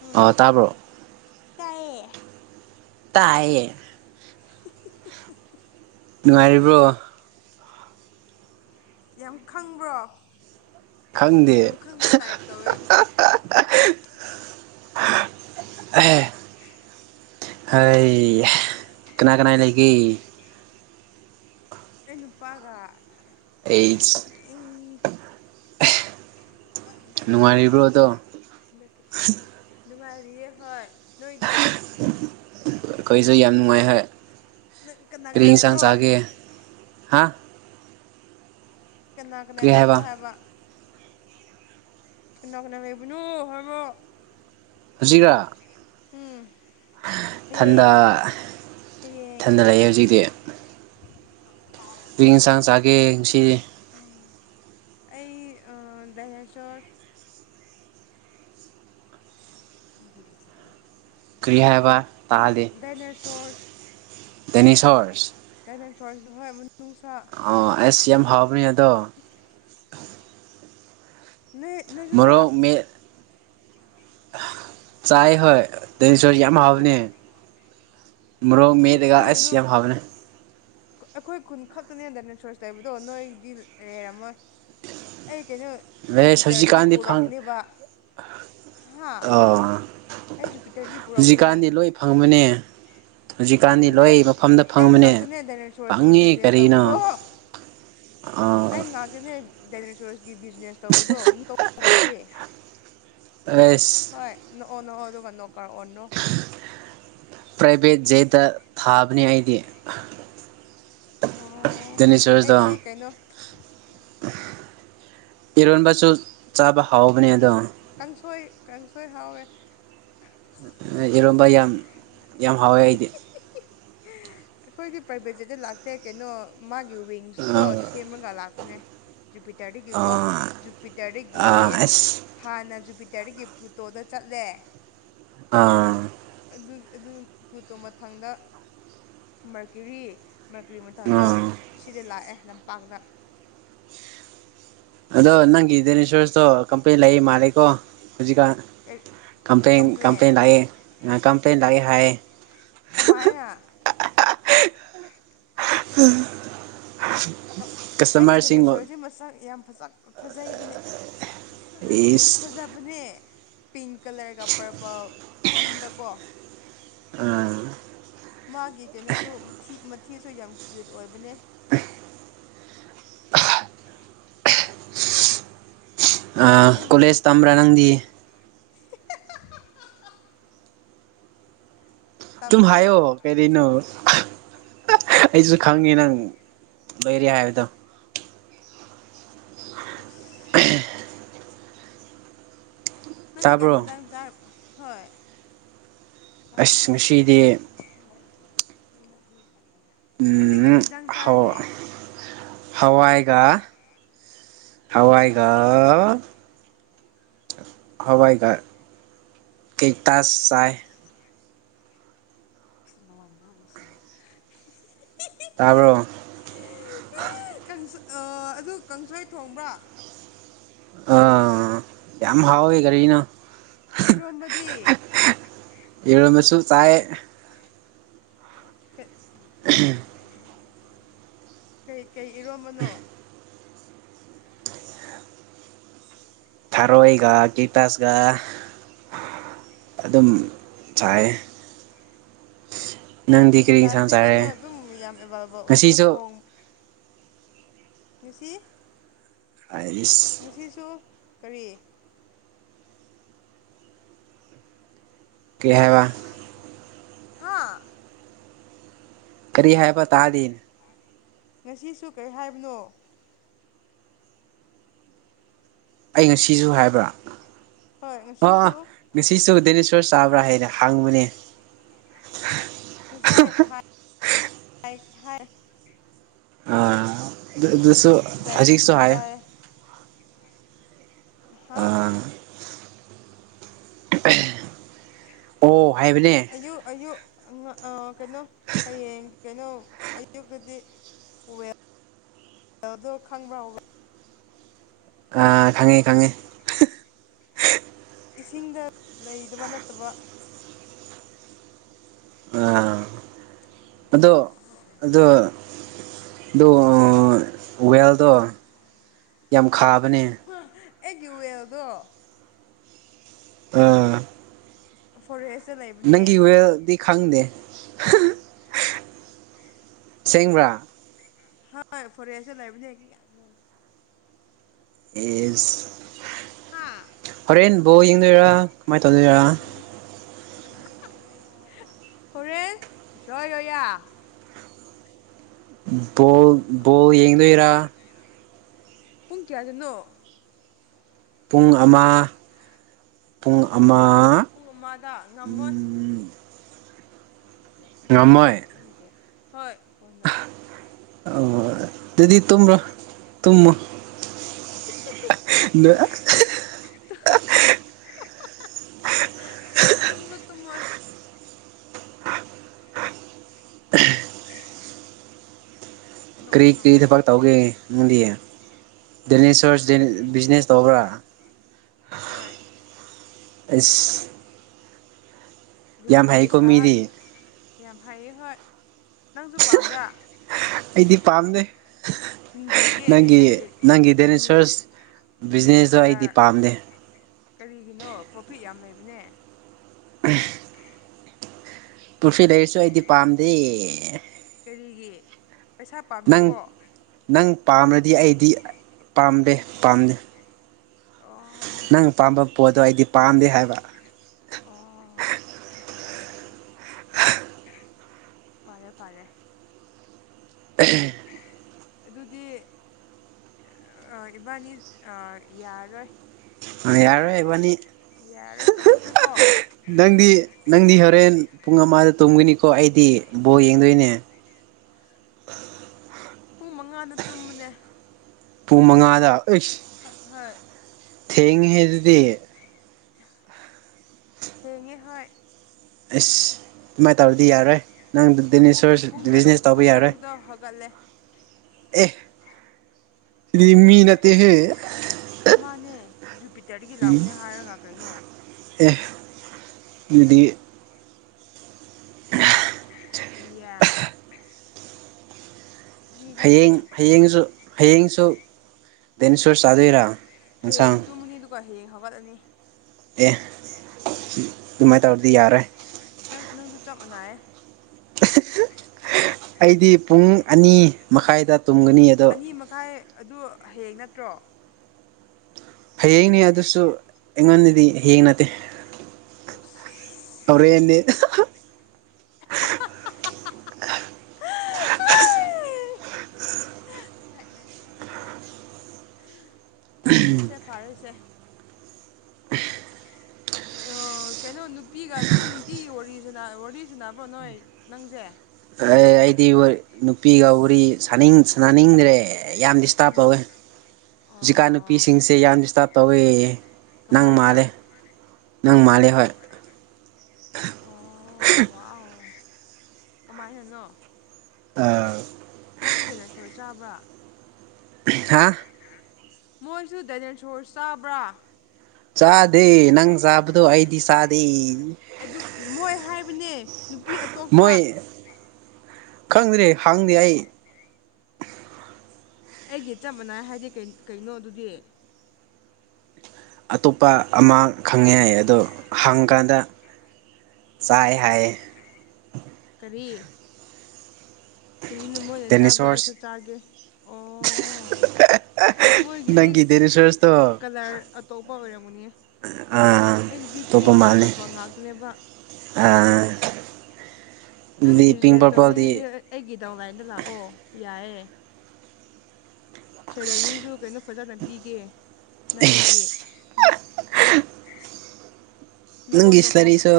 ꯎꯝ ꯑꫭ ꯇꯥꯔꯕ꯭ꯔꯣ ꯇꯥꯏꯌꯦ ꯇꯥꯏꯌꯦ ꯅꯨꯡꯉꯥꯏꯔꯤꯕ꯭ꯔꯣ ꯌꯥꯝ ꯈꯪꯕ꯭ꯔꯣ ꯈꯪꯗꯦ ꯌꯥꯝ ꯈꯪꯕ ꯇꯥꯏꯞ ꯇꯧꯋꯦ ꯑꯩꯗꯤ [unintelligible] ꯍꯩ ꯀꯅꯥ ꯀꯅꯥ ꯂꯩ ꯀ° ꯑꯩ ꯅꯨꯄꯥꯒ ꯑꯩ [unintelligible] ꯅꯨꯡꯉꯥꯏꯔꯤꯕ꯭ꯔꯣ ꯑꯗꯣ [unintelligible] ꯅꯨꯡꯉꯥꯏꯔꯤꯌꯦ ꯍꯣꯏ ꯅꯣꯏꯗꯤ ꯑꯩꯈꯣꯏꯁꯨ ꯌꯥꯝ ꯅꯨꯡꯉꯥꯏ ꯍꫭꯏ ꯅꯪ ꯀꯅꯥ ꯀꯔꯤ ꯀꯅꯥ ꯑ°ꯟꯁꯥꯡ ꯂꯩꯕ꯭ꯔꯣ ꯆꯥꯒꯦ ꯍꯥꯥ ꯀꯅꯥ ꯀꯅꯥ ꯂꯩꯕ꯭ꯔꯣ ꯍꯥꯏꯕ ꯀꯅꯥ ꯀꯅꯥ ꯂꯩꯕꯅꯣ ꯍꯥꯏꯕ ꯍꯧꯖꯤꯛꯔꯥ ꯎꯝ ꯊꯟꯗ ꯍꯌꯦꯡ ꯍꯌꯦꯡ ꯊꯟꯗ ꯂꯩꯌꯦ ꯍꯧꯖꯤꯛꯇꯤ [unintelligible] ꯀꯔꯤ ꯑꯦꯟꯁꯥꯡ ꯆꯥꯒꯦ ꯉꯁꯤꯗꯤ꯫ [unintelligible] ꯑꯩ ꯑ ꯗꯥꯏꯅꯣꯁꯣꯔꯁ꯫ ꯀꯔꯤ ꯍꯥꯏꯕ [unintelligible] ꯗꯥꯏꯅꯣꯁꯣꯔꯁ꯫ ꯗꯥꯏꯅꯦꯁꯣꯔ [unintelligible] ꯗꯥꯏꯅꯣꯁꯣꯔꯁ ꯍꯣꯏ ꯃꯅꯨꯡꯁꯥ꯫ ꯑꯣ ꯑꯩꯁ ꯌꯥꯝ ꯍꯥꯎꯕꯅꯦ ꯑꯗꯣ꯫ ꯅꯣꯏ ꯅꯣꯏꯁꯨ ꯆꯥꯕ꯭ꯔꯥ ꯃꯣꯔꯣꯛ ꯃꯦꯠ ꯆꯥꯏ ꯍꯣꯏ꯫ ꯗꯥꯏꯅꯣꯁꯣꯔꯁ ꯌꯥꯝ ꯍꯥꯎꯕꯅꯦ ꯃꯣꯔꯣꯛ ꯅꯆꯤꯟ ꯃꯦꯠꯂꯒ ꯊꯤꯒꯅꯨ ꯑꯁ ꯌꯥꯝ ꯍꯕꯅꯦ꯫ ꯑꯩꯈꯣꯏ ꯈꯨꯟ ꯈꯛꯇꯅꯦ ꯗꯥꯏꯅꯣꯁꯣꯔꯁ ꯂꯩꯕꯗꯣ ꯅꯣꯏꯗꯤ ꯂꯩꯔꯝꯃꯣꯏ꯫ ꯑꯩ ꯀꯩꯅꯣ ꯚꯦꯁ ꯖꯨꯄꯤꯇꯔꯗꯒꯤ ꯍꯧꯖꯤꯛꯀꯥꯟꯗꯤ ꯐꯪ ꯄꯨꯔꯛꯄꯅꯦꯕ ꯍꯥ꯫ ꯑꯥ ꯑꯩ ꯖꯨꯄꯤꯇꯔꯒꯤ ꯄꯨꯔꯛꯄꯅꯦ ꯍꯧꯖꯤꯛꯀꯥꯟꯗꯤ ꯂꯣꯏ ꯐꯪꯕꯅꯦ [unintelligible] ꯍꯧꯖꯤꯛꯀꯥꯟꯗꯤ ꯐꯪꯗꯦ ꯂꯣꯏ ꯃꯐꯝꯗ [unintelligible] ꯑꯩ ꯐꯪꯕꯅꯦ ꯉꯥꯛꯇꯅꯦ ꯗꯥꯏꯅꯣꯁꯣꯔꯁꯀꯤ ꯕꯤꯖꯤꯅꯦꯁ ꯇꯧꯕꯗꯣ꯫ ꯑꯥ꯫ ꯇꯅꯦ ꯗꯥꯏꯅꯣꯁꯣꯔꯁꯀꯤ ꯕꯤꯖꯤꯅꯦꯁ ꯇꯧꯕꯗꯣ [unintelligible] ꯂꯩꯇꯦ꯫ ꯑꯩꯁ꯫ ꯍꯣꯏ ꯅꯣꯛꯑꯣ ꯅꯣꯛꯑꯣ ꯑꯗꯨꯒ ꯅꯣ ꯀꯥꯔꯑꯣꯅꯣ꯫ ꯄ꯭ꯔꯥꯏꯚꯦꯠ ꯖꯦꯠꯇ ꯊꯥꯕꯅꯤ ꯑꯩꯗꯤ꯫ ꯑꯣ ꯗꯥꯏꯅꯣꯁꯣꯔꯁꯗꯣ ꯑꯩꯗꯤ ꯀꯩꯅꯣ ꯏꯔꯣꯟꯕꯁꯨ ꯆꯥꯕ ꯍꯥꯎꯕꯅꯦ ꯑꯗꯣ꯫ ꯀꯥꯡꯁꯣꯏ ꯀꯥꯡꯁꯣꯏ ꯍꯥꯎꯋꯦ꯫ ꯏꯔꯣꯝꯕ ꯌꯥꯝ ꯌꯥꯝ ꯍꯥꯎꯋꯦ ꯑꯩꯗꯤ꯫ ꯑꯩꯈꯣꯏꯒꯤ ꯄ꯭ꯔꯥꯏꯚꯦꯠꯁꯦꯠꯇ ꯂꯥꯛꯇꯦ ꯀꯩꯅꯣ ꯃꯥꯒꯤ ꯋꯤꯡꯁꯇꯣ ꯁꯦꯝꯔꯒ ꯂꯥꯛꯄꯅꯦ꯫ ꯖꯨꯄꯤꯇꯔꯗꯒꯤꯀꯣ ꯖꯨꯄꯤꯇꯔꯗꯒꯤ ꯑꯁ ꯍꯥꯟꯅ ꯖꯨꯄꯤꯇꯔꯗꯒꯤ ꯄꯂꯨꯇꯣꯗ ꯆꯠꯂꯦ ꯑꯥ ꯑꯗꯨ ꯑꯗꯨ ꯄꯨꯇꯣ ꯃꯊꯪꯗ ꯃꯥꯔꯀꯔꯤ ꯃꯥꯔꯀꯔꯤ ꯃꯊꯪꯗ ꯑꯥ ꯁꯤꯗ ꯂꯥꯛꯑꯦ ꯂꯝꯄꯥꯛꯇ꯫ ꯑꯗꯣ ꯅꯪꯒꯤ ꯗꯥꯏꯅꯣꯁꯣꯔꯁꯇꯣ ꯀꯝꯄ꯭ꯂꯦꯟ ꯂꯩ ꯃꯥꯜꯂꯦꯀꯣ ꯍꯨꯖꯤꯛꯀꯥꯟ꯫ ꯀꯄ꯭ꯂꯦꯟ ꯀꯝꯄ꯭ꯂꯦꯟ ꯂꯥꯛꯑꯦ ꯀꯝꯄ꯭ꯂꯦꯟ ꯂꯥꯛꯑꯦ ꯍꯥꯏꯌꯦ꯫ ꯀꯃꯥꯏꯅ꯫ [unintelligible] ꯀꯞ [unintelligible] ꯑꯩꯒꯤ ꯀꯁꯇꯃꯔꯁꯤꯡ ꯗꯥꯏꯅꯣꯁꯣꯔꯁꯁꯦ ꯃꯁꯛ ꯌꯥꯝ ꯐꯖꯩꯕꯅꯦ꯫ ꯐꯖ ꯏꯁ ꯐꯖꯞ ꯕꯅꯦ ꯄꯤꯡ ꯀꯂꯔꯒ ꯄꯔꯄꯜ ꯄꯨꯟꯕꯀꯣ꯫ ꯑꯥ ꯃꯥꯒꯤ ꯀꯩꯅꯣꯁꯨ ꯃꯊꯤ ꯃꯊꯤꯁꯨ ꯌꯥꯝ ꯀꯌꯨꯠ ꯑꯣꯏꯕꯅꯦ꯫ ꯑ ꯅꯪꯒꯤ ꯀꯣꯂꯦꯖ ꯇꯝꯕ꯭ꯔꯥ ꯅꯪꯗꯤ꯫ [unintelligible] ꯇꯨꯝ ꯇꯝꯗꯦ ꯍꯥꯏꯌꯣ꯫ ꯀꯔꯤꯅꯣ ꯑꯩꯖꯨ ꯈꯪꯉꯦ ꯅꯪ ꯂꯩꯔꯤ ꯍꯥꯏꯕꯗꯣ꯫ ꯇꯨꯁ [unintelligible] ꯅꯪꯒ ꯇꯥꯕ꯭ꯔꯣ ꯍꯦꯟꯖꯥꯡ ꯆꯥꯔꯕ ꯍꯣꯏ [unintelligible] [unintelligible] ꯑꯁ ꯉꯁꯤꯗꯤ ꯅꯪꯗꯤ ꯀꯩ ꯎꯝ ꯍꯤꯟꯖꯥꯡ ꯍꯧ ꯆꯥꯔꯒꯦ ꯍꯧꯋꯥꯏꯒ ꯍꯋꯥꯏꯒ ꯍꯋꯥꯏꯒ ꯀꯩ ꯇꯁ ꯆꯥꯏ [unintelligible] [unintelligible] ꯇꯥꯕ꯭ꯔꯣ ꯑꯗꯨ ꯀꯥꯡꯁꯣꯏ ꯊꯣꯡꯕ꯭ꯔꯥ ꯑꯥ ꯌꯥꯝ ꯍꯥꯎꯋꯦ ꯀꯔꯤꯅꯣ ꯏꯔꯣꯝꯕꯗꯤ ꯏꯔꯣꯃꯕꯁꯨ ꯆꯥꯏ [unintelligible] [inaudible] ꯀꯩ ꯀꯩ ꯏꯔꯣꯝꯕꯅꯣ ꯊꯦꯔꯣꯏꯒ ꯀꯦꯛꯇꯁꯒ ꯑꯗꯨꯝ ꯆꯥꯏꯌꯦ ꯍꯣꯏ ꯀꯔꯤ ꯏꯟꯁꯥꯡ ꯀꯦꯇꯁ ꯀꯩꯅꯣ ꯆꯥꯔꯦ ꯑꯗꯨꯝ ꯌꯥꯝ ꯑꯦꯕꯥꯏꯂꯦꯕꯜ ꯑꯣꯏꯕꯅꯤ ꯉꯁꯤꯁꯨ ꯍꯣꯡ ꯉꯁꯤ ꯑꯩꯁ ꯉꯁꯤꯁꯨ ꯀꯔꯤ ꯀꯔꯤ ꯍꯥꯏꯕ ꯍꯥ ꯀꯔꯤ ꯍꯥꯏꯕ ꯇꯥꯗꯦꯅꯦ ꯉꯁꯤꯁꯨ ꯀꯔꯩ ꯍꯥꯏꯕꯅꯣ ꯑꯩ ꯉꯁꯤꯁꯨ ꯍꯥꯏꯕ꯭ꯔꯥ ꯍꯣꯏ ꯑꯣ ꯉꯁꯤꯁꯨ ꯉꯁꯤꯁꯨ ꯗꯦꯅꯦꯁꯣꯔ ꯆꯥꯕ꯭ꯔꯥ ꯍꯥꯏꯅ ꯍꯡꯕꯅꯦ ꯉꯁꯥꯏ [unintelligible] ꯍꯥꯏ ꯑꯤ ꯑꯗꯨ ꯑꯗꯨꯁꯨ ꯍꯧꯖꯤꯛꯁꯨ ꯍꯥꯏ [unintelligible] ꯍꯥ ꯑꯥ ꯑꯣ ꯍꯥꯏꯕꯅꯦ ꯑꯌꯨꯛ ꯑꯌꯨꯛ ꯑ ꯀꯩꯅꯣ ꯍꯌꯦꯡ ꯀꯩꯅꯣ ꯑꯌꯨꯛꯇꯗꯤ [inaudible] ꯑꯗꯣ ꯈꯪꯕ꯭ꯔꯥꯎ ꯑꯥ ꯈꯪꯉꯦ ꯈꯪꯉꯦ ꯏꯁꯤꯡꯗ ꯂꯩꯗꯕ ꯅꯠꯇꯕ ꯑꯥ ꯑꯗꯣ ꯑꯗꯣ ꯑꯗꯣ ꯋꯦꯜꯗꯣ ꯌꯥꯝ ꯈꯥꯕꯅꯦ ꯑꯩꯒꯤ ꯋꯦꯜꯗꯣ ꯑꯥ ꯐꯣꯔꯦꯁꯇ ꯂꯩ ꯅꯪꯒꯤ ꯋꯦꯜꯗꯤ ꯈꯪꯗꯦ ꯁꯦꯡꯕ꯭ꯔꯥ ꯍꯣꯏ ꯐꯣꯔꯦꯁꯇ ꯂꯩꯕꯅꯤ ꯌꯦꯁ ꯍꯥ ꯍꯣꯔꯦꯟ ꯕꯣꯜ ꯌꯦꯡꯗꯣꯏꯔꯥ ꯀꯃꯥꯏꯅ ꯇꯧꯗꯣꯏꯔꯥ ꯍꯣꯔꯦ ꯖꯣꯌ ꯌꯥ ꯑꯌꯥ ꯕꯣꯜ ꯕꯣꯜ ꯌꯦꯡꯗꯣꯏ ꯔꯥ ꯄꯨꯡ ꯀꯌꯥꯗꯅꯣ ꯄꯨꯡ ꯑꯃ ꯄꯨꯡ ꯑꯃ ꯄꯨꯡ ꯑꯃꯗ ꯉꯝꯃꯣꯏ ꯑꯝ ꯑꯗꯨꯁꯨ ꯆꯥꯅꯗꯤ ꯐꯪꯗꯦ ꯍꯣꯏ ꯈꯣꯏꯅ ꯑꯣ ꯑꯗꯨꯗꯤ ꯇꯨꯝꯔꯣ ꯇꯨꯝꯃꯣ ꯅ ꯑꯥ ꯍꯥ ꯍꯥ ꯍꯥ ꯇꯨꯝꯁꯨ ꯇꯨꯝꯃꯣꯏ ꯀꯔꯤ ꯅꯣꯛꯑꯣ ꯀꯔꯤ ꯅꯣꯛꯑꯣ ꯊꯕꯛ ꯇꯧꯒꯦ ꯅꯪꯗꯤ ꯇꯦꯅꯤꯁ ꯊꯔꯁꯖꯤꯟ ꯕꯤꯖꯤꯅꯦꯁ ꯇꯧꯕ꯭ꯔꯥ ꯍꯣꯏ ꯑꯩꯁ ꯔꯨꯇꯤ ꯍꯩꯀꯣ ꯁꯥꯍꯟ ꯃꯤꯗꯤ ꯌꯥꯝ ꯍꯥꯏꯌꯦ ꯍꯣꯏ ꯅꯪꯁꯨ ꯄꯥꯝꯕ꯭ꯔꯥ ꯑꯩꯗꯤ ꯄꯥꯝꯗꯦ ꯊꯤꯛ ꯊꯤꯟꯗꯤꯒꯤ ꯅꯪꯒꯤ ꯅꯪꯒꯤ ꯕ꯭ꯂꯨ ꯗꯦꯅꯦꯁꯔꯁ ꯕ꯭ꯂꯨ ꯕꯤꯖꯤꯅꯦꯁꯇꯣ ꯑꯩꯗꯤ ꯀꯂꯔ ꯑꯥ ꯗꯤ ꯄꯥꯝꯗꯦ ꯀꯔꯤꯒꯤꯅꯣ ꯄ꯭ꯔꯣꯐꯤꯠ ꯌꯥꯝ ꯂꯩꯕꯅꯦ ꯄꯨꯟꯐꯤꯠ ꯂꯩꯔꯤꯁꯨ ꯑꯩꯗꯤ ꯄꯥꯝꯗꯦ ꯀꯔꯤꯒꯤ ꯄꯩꯁꯥ ꯅꯪ ꯄꯥꯝꯗꯕꯣ ꯅꯪ ꯄꯥꯝꯔꯥꯗꯤ ꯑꯩꯗꯤ ꯄꯥꯝꯗꯦ ꯄꯥꯝꯅꯦ ꯑꯣ ꯅꯪ ꯄꯥꯝꯕ ꯄꯣꯠꯇꯣ ꯑꯩꯗꯤ ꯄꯥꯝꯗꯦ ꯍꯥꯏꯕ ꯑꯣ ꯑꯣ ꯄꯔꯦ ꯐꯥꯔꯦ ꯑꯦ ꯍꯦ ꯍꯦ ꯑꯗꯨꯗꯤ ꯑꯥ ꯏꯕꯥꯅꯤ ꯑꯥ ꯌꯥꯔꯔꯣꯏ ꯑꯥꯔꯔꯣꯏ ꯏꯕꯅꯤ ꯌꯥꯔꯔꯣꯏ ꯍꯥ ꯍꯥ ꯍꯥ ꯇꯧꯔꯁꯦꯀꯣ ꯅꯪꯗꯤ ꯅꯪꯗꯤ ꯍꯣꯔꯦꯟ ꯄꯨꯡ ꯑꯃꯗ ꯇꯨꯝꯒꯅꯤꯀꯣ ꯑꯩꯗꯤ ꯕꯣꯜ ꯌꯦꯡꯗꯣꯏꯅꯦ ꯄꯨꯡ ꯃꯉꯥꯅ ꯇꯨꯝꯕꯅꯦ ꯄꯨꯡ ꯃꯉꯥꯗ ꯑꯩꯁ ꯍ ꯍꯥꯏ ꯊꯦꯡꯉꯦ ꯍꯦ ꯗꯨꯗꯤ ꯍꯦꯡꯉꯦ ꯍꯣꯏ ꯑꯁ ꯑꯗꯨꯃꯥꯏꯅ ꯇꯧꯔꯗꯤ ꯌꯥꯔꯣꯏ ꯅꯪ ꯄꯨꯡ ꯗꯤꯅꯦꯁꯣꯔ ꯄꯨꯡ ꯇꯔꯨꯛ ꯕꯤꯖꯤꯅꯦꯁ ꯇꯧꯕ ꯄꯨꯡ ꯌꯥꯔꯣꯏ ꯇꯔꯨꯛꯇ ꯍꯧꯒꯠꯂꯦ ꯑꯦ ꯗꯨꯗꯤꯃꯤꯅꯠꯇꯦ ꯍꯦ ꯃꯥꯅꯦ ꯖꯨꯄꯤꯇꯔꯗꯒꯤ ꯂꯥꯛꯄꯅꯦ ꯍꯥꯏꯔꯒ ꯀꯩꯅꯣ ꯑꯦ ꯑꯗꯨꯗꯤ [inaudible] ꯏꯟꯗꯤꯌꯟ ꯃꯤ ꯅꯠꯇꯦ ꯍꯌꯦꯡ ꯍꯌꯦꯡꯁꯨ ꯍꯌꯦꯡꯁꯨ ꯗꯦꯅꯦꯁꯣꯔ ꯁꯥꯗꯣꯏꯔꯥ ꯍꯌꯦꯡ ꯇꯨꯝꯃꯅꯤ ꯑꯗꯨꯒ ꯍꯌꯦꯡ ꯍꯧꯒꯠꯂꯅꯤ ꯑꯦ ꯗꯨꯃꯥꯏ ꯇꯧꯔꯗꯤ ꯌꯥꯔꯣꯏ ꯅꯪ ꯅꯪꯁꯨ ꯆꯞ ꯃꯥꯟꯅꯌꯦ ꯑꯦ ꯍꯦ ꯍꯦ ꯑꯩꯗꯤ ꯄꯨꯡ ꯑꯅꯤ ꯃꯈꯥꯏꯗ ꯇꯨꯝꯒꯅꯤ ꯑꯗꯣ ꯑꯅꯤ ꯃꯈꯥꯏ ꯑꯗꯨ ꯍꯌꯦꯡ ꯅꯠꯇ꯭ꯔꯣ ꯍꯌꯦꯡꯅꯤ ꯑꯗꯨꯁꯨ ꯑꯩꯉꯣꯟꯗꯗꯤ ꯍꯌꯦꯡ ꯅꯠꯇꯦ ꯇꯣꯁ ꯑꯣꯔꯦꯟꯗꯤ ꯑꯥ ꯍꯥ ꯍꯥ ꯄꯥꯔꯦꯁꯦ ꯐꯥꯔꯦꯁꯦ [unintelligible] ꯑꯣ ꯀꯩꯅꯣ ꯅꯨꯄꯤꯒ ꯑꯗꯨꯝ ꯅꯨꯡꯇꯤꯒꯤ ꯋꯥꯔꯤꯁꯅ ꯋꯥꯔꯤ ꯁꯟꯅꯕ꯭ꯔꯣ ꯅꯣꯏ ꯅꯪꯁꯦ ꯑꯦ ꯑꯩꯗꯤ ꯋ꯭ꯔ ꯅꯨꯄꯤꯒ ꯋꯥꯔꯤꯁꯥꯅꯤꯡ ꯁꯥꯟꯅꯅꯤꯡꯗ꯭ꯔꯦ ꯌꯥꯝ ꯗꯤꯁꯇꯥꯔꯕ ꯅꯪ ꯇꯧꯋꯦ ꯖꯤꯛꯀꯥꯟ ꯑꯣ ꯅꯨꯄꯤꯁꯤꯡꯁꯦ ꯌꯥꯝ ꯗꯤꯁꯇꯥꯔꯕ ꯇꯧꯋꯦ ꯅꯪ ꯀꯃꯥꯏꯅ ꯃꯥꯜꯂꯦ ꯅꯪ ꯃꯥꯜꯂꯦ ꯍꯣꯏ ꯑꯣ ꯋꯥꯎ ꯀꯃꯥꯏꯅꯅꯣ ꯑꯥ ꯃꯣꯏꯁꯨ ꯗꯦꯅꯔ ꯁꯣꯏ ꯆꯥꯕ꯭ꯔ ꯍꯥꯥ ꯃꯣꯏꯁꯨ ꯗꯅꯦꯁꯣꯔ ꯆꯥꯕ꯭ꯔꯥ ꯆꯥꯗꯦ ꯅꯪ ꯆꯥꯕꯗꯣ ꯑꯩꯗꯤ ꯆꯥꯗꯦ ꯑꯗꯨ ꯃꯣꯏ ꯍꯥꯏꯕꯅꯦ ꯅꯨꯄꯤ ꯑꯇꯣꯞꯄ ꯃꯣꯏ ꯈꯪꯗ꯭ꯔꯦ ꯍꯥꯡꯗꯦ ꯑꯩ ꯑꯩꯒꯤ ꯆꯞ ꯃꯥꯟꯅꯥꯏ ꯍꯥꯏꯗꯤ ꯀꯩ ꯀꯩꯅꯣ ꯑꯗꯨꯗꯤ ꯑꯇꯣꯞꯄ ꯑꯃꯥ ꯈꯪꯉꯦꯌꯦ ꯑꯗꯣ ꯍꯪꯀꯥꯟꯗ ꯆꯥꯏ ꯍꯥꯏ ꯌꯦ ꯀꯔꯤ ꯀꯔꯤꯅꯣ ꯃꯣꯏꯅ ꯆꯥꯕꯗꯣ ꯗꯦꯅꯤꯁꯣꯔꯁ ꯑꯩꯁꯨ ꯆꯥꯒꯦ ꯑꯣ ꯃꯣꯏꯒꯤꯗꯤ ꯅꯪꯒꯤ ꯗꯦꯅꯤꯁꯣꯔꯁꯇꯣ ꯀꯂꯔ ꯑꯇꯣꯞꯄ ꯑꯣꯏꯔꯝꯒꯅꯤ ꯑꯥ ꯑꯩꯒꯤꯗꯤ ꯄꯤꯡꯒ ꯄꯔꯄꯜ ꯉꯥꯛꯇꯅꯦꯕ ꯑ ꯅꯪ ꯕꯤꯖꯤꯅꯦꯁ ꯄꯔꯄꯜꯗꯤ ꯇꯧꯅꯤꯡꯉꯗꯤ ꯑꯩꯒꯤ ꯗꯥꯎꯟꯂꯥꯏꯟꯗ ꯂꯥꯛꯑꯣ ꯌꯥꯏꯌꯦ ꯁꯦꯂꯔꯤꯁꯨ ꯀꯩꯅꯣ ꯐꯖꯅ ꯄꯤꯒꯦ ꯑꯩꯁ ꯅꯪꯒꯤꯗꯤ ꯅꯪ [unintelligible] ꯅꯪꯒꯤ ꯁꯦꯂꯔꯤꯁꯨ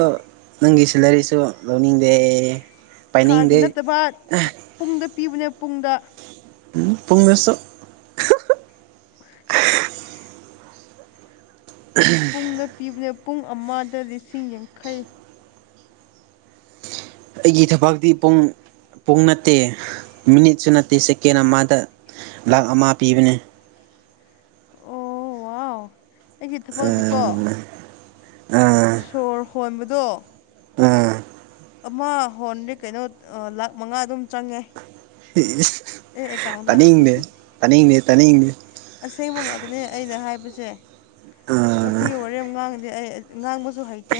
ꯅꯪꯒꯤ ꯁꯦꯂꯔꯤꯁꯨ ꯂꯧꯅꯤꯡꯗꯦ ꯊꯥꯒꯤ ꯄꯥꯏꯅꯤꯡꯗꯦ ꯅꯠꯇꯕ ꯊꯥ ꯄꯨꯡꯗ ꯄꯤꯕꯅꯦ ꯄꯨꯡꯗ ꯎꯝ ꯄꯨꯡ ꯑꯣꯏꯁꯨ ꯇꯁ ꯄꯨꯡꯅ ꯄꯤꯕꯅꯦ ꯄꯨꯡ ꯑꯃꯗ ꯂꯤꯁꯤꯡ ꯌꯥꯡꯈꯩ ꯑꯩꯒꯤ ꯊꯕꯛꯇꯤ ꯄꯨꯡ ꯄꯨꯡ ꯅꯠꯇꯦ ꯃꯤꯅꯤꯠꯁꯨ ꯅꯠꯇꯦ ꯁꯦꯀꯦꯟ ꯑꯃꯗ ꯂꯥꯛ ꯑꯃ ꯄꯤꯕꯅꯦ ꯑꯣ ꯋꯥꯎ ꯑꯩꯒꯤ ꯊꯕꯛꯗꯤꯀꯣ ꯑꯥ ꯁꯣꯔ ꯍꯣꯟꯕꯗꯣ ꯎꯝ ꯑꯃ ꯍꯣꯟꯗꯤ ꯀꯩꯅꯣ ꯂꯥꯛ ꯃꯉꯥ ꯑꯗꯨꯝ ꯆꯪꯉꯦ ꯏꯁ ꯑꯩ ꯑꯦꯀꯥꯎꯟꯗ ꯇꯅꯤꯡꯗꯦ ꯇꯅꯤꯡꯗꯦ ꯇꯅꯤꯡꯗꯦ ꯑꯁꯦꯡꯕ ꯉꯥꯛꯇꯅꯦ ꯑꯩꯅ ꯍꯥꯏꯕꯁꯦ ꯑꯥ ꯋꯥꯊꯤ ꯋꯥꯔꯦꯝ ꯉꯥꯡꯗꯦ ꯑꯩ ꯉꯥꯡꯕꯁꯨ ꯍꯩꯇꯦ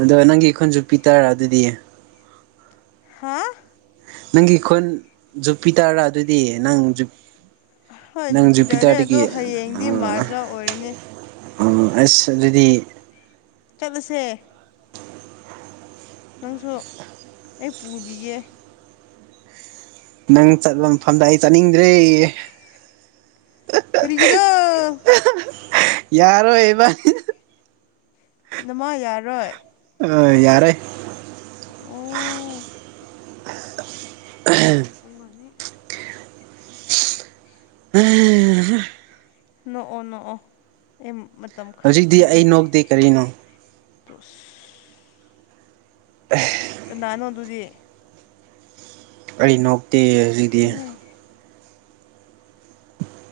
ꯑꯗꯣ ꯅꯪꯒꯤ ꯈꯨꯟ ꯖꯨꯄꯤꯇꯔ ꯑꯗꯨꯗꯤ ꯍꯥꯥ ꯅꯪꯒꯤ ꯈꯨꯟ ꯖꯨꯄꯤꯇꯔꯔꯥ ꯑꯗꯨꯗꯤ ꯅꯪ ꯖꯨ ꯍꯣꯏ ꯖꯨꯄꯤꯇꯔꯅꯦ ꯑꯗꯣ ꯍꯌꯦꯡꯗꯤ ꯃꯥꯔꯁꯗ ꯑꯣꯏꯔꯅꯤ ꯑꯣ ꯑꯁ ꯑꯗꯨꯗꯤ ꯆꯠꯂꯨꯁꯦ ꯅꯪꯁꯨ ꯑꯩ ꯄꯨꯕꯤꯒꯦ ꯅꯪ ꯆꯠꯂ ꯃꯐꯝꯗ ꯑꯩ ꯆꯠꯅꯤꯡꯗ꯭ꯔꯦ ꯀꯔꯤꯒꯤꯅꯣ ꯌꯥꯔꯣꯏꯕ ꯅꯃꯥ ꯌꯥꯔꯣꯏ ꯑꯥ ꯌꯥꯔꯦ ꯑꯣ ꯑꯩ ꯄꯨꯡ ꯑꯅꯤ [unintelligible] ꯅꯣꯛꯑꯣ ꯅꯣꯛꯑꯣ ꯑꯩ ꯃꯇꯝ ꯈꯔ ꯍꯧꯖꯤꯛꯇꯤ ꯄꯤꯒꯦ ꯑꯩ ꯅꯣꯛꯇꯦ ꯀꯔꯤꯅꯣ [unintelligible] ꯀꯅꯥꯅꯣ ꯑꯗꯨꯗꯤ ꯑꯩ ꯅꯣꯛꯇꯦ ꯍꯧꯖꯤꯛꯗꯤ ꯑꯃ ꯂꯩ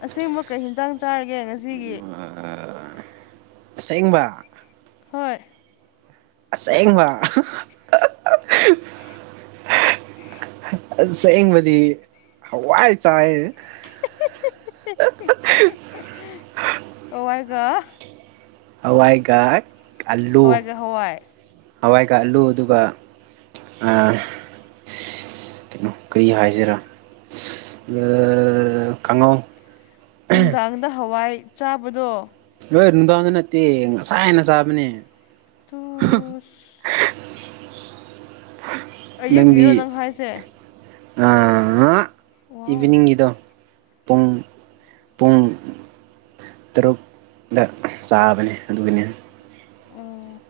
ꯑꯁꯦꯡꯕ ꯀꯩ ꯍꯤꯟꯖꯥꯡ ꯆꯥꯔꯒꯦ ꯉꯁꯤꯒꯤ ꯑꯁꯦꯡꯕ ꯍꯣꯏ ꯑꯁꯦꯡꯕ ꯑꯁꯦꯡꯕꯗꯤ ꯍꯋꯥꯏ ꯆꯥꯏ [unintelligible] ꯍꯋꯥꯏꯒ ꯍꯋꯥꯏꯒ ꯑꯂꯨ ꯍꯋꯥꯏꯒ ꯍꯋꯥꯏ ꯍꯋꯥꯏꯒ ꯑꯂꯨ ꯑꯗꯨꯒ ꯑꯥ ꯀꯩꯅꯣ ꯀꯔꯤ ꯍꯥꯏꯖꯤꯔ ꯀꯪꯉꯧ ꯅꯨꯡꯗꯥꯡꯗ ꯍꯋꯥꯏ ꯆꯥꯕꯗꯣ ꯍꯣꯏ ꯅꯨꯡꯗꯥꯡꯗ ꯅꯠꯇꯦ ꯉꯁꯥꯏꯅ ꯆꯥꯕꯅꯦ ꯇꯨꯏꯁ ꯑꯩꯌꯨꯛꯒꯤꯔꯣ ꯅꯪ ꯍꯥꯏꯁꯦ ꯑꯥ ꯋꯥꯎ ꯏꯚꯤꯅꯤꯡꯒꯤꯗꯣ ꯄꯨꯡ ꯄꯨꯡ ꯇꯔꯨꯛꯇ ꯆꯥꯕꯅꯦ ꯑꯗꯨꯒꯤꯅꯦ ꯑꯣ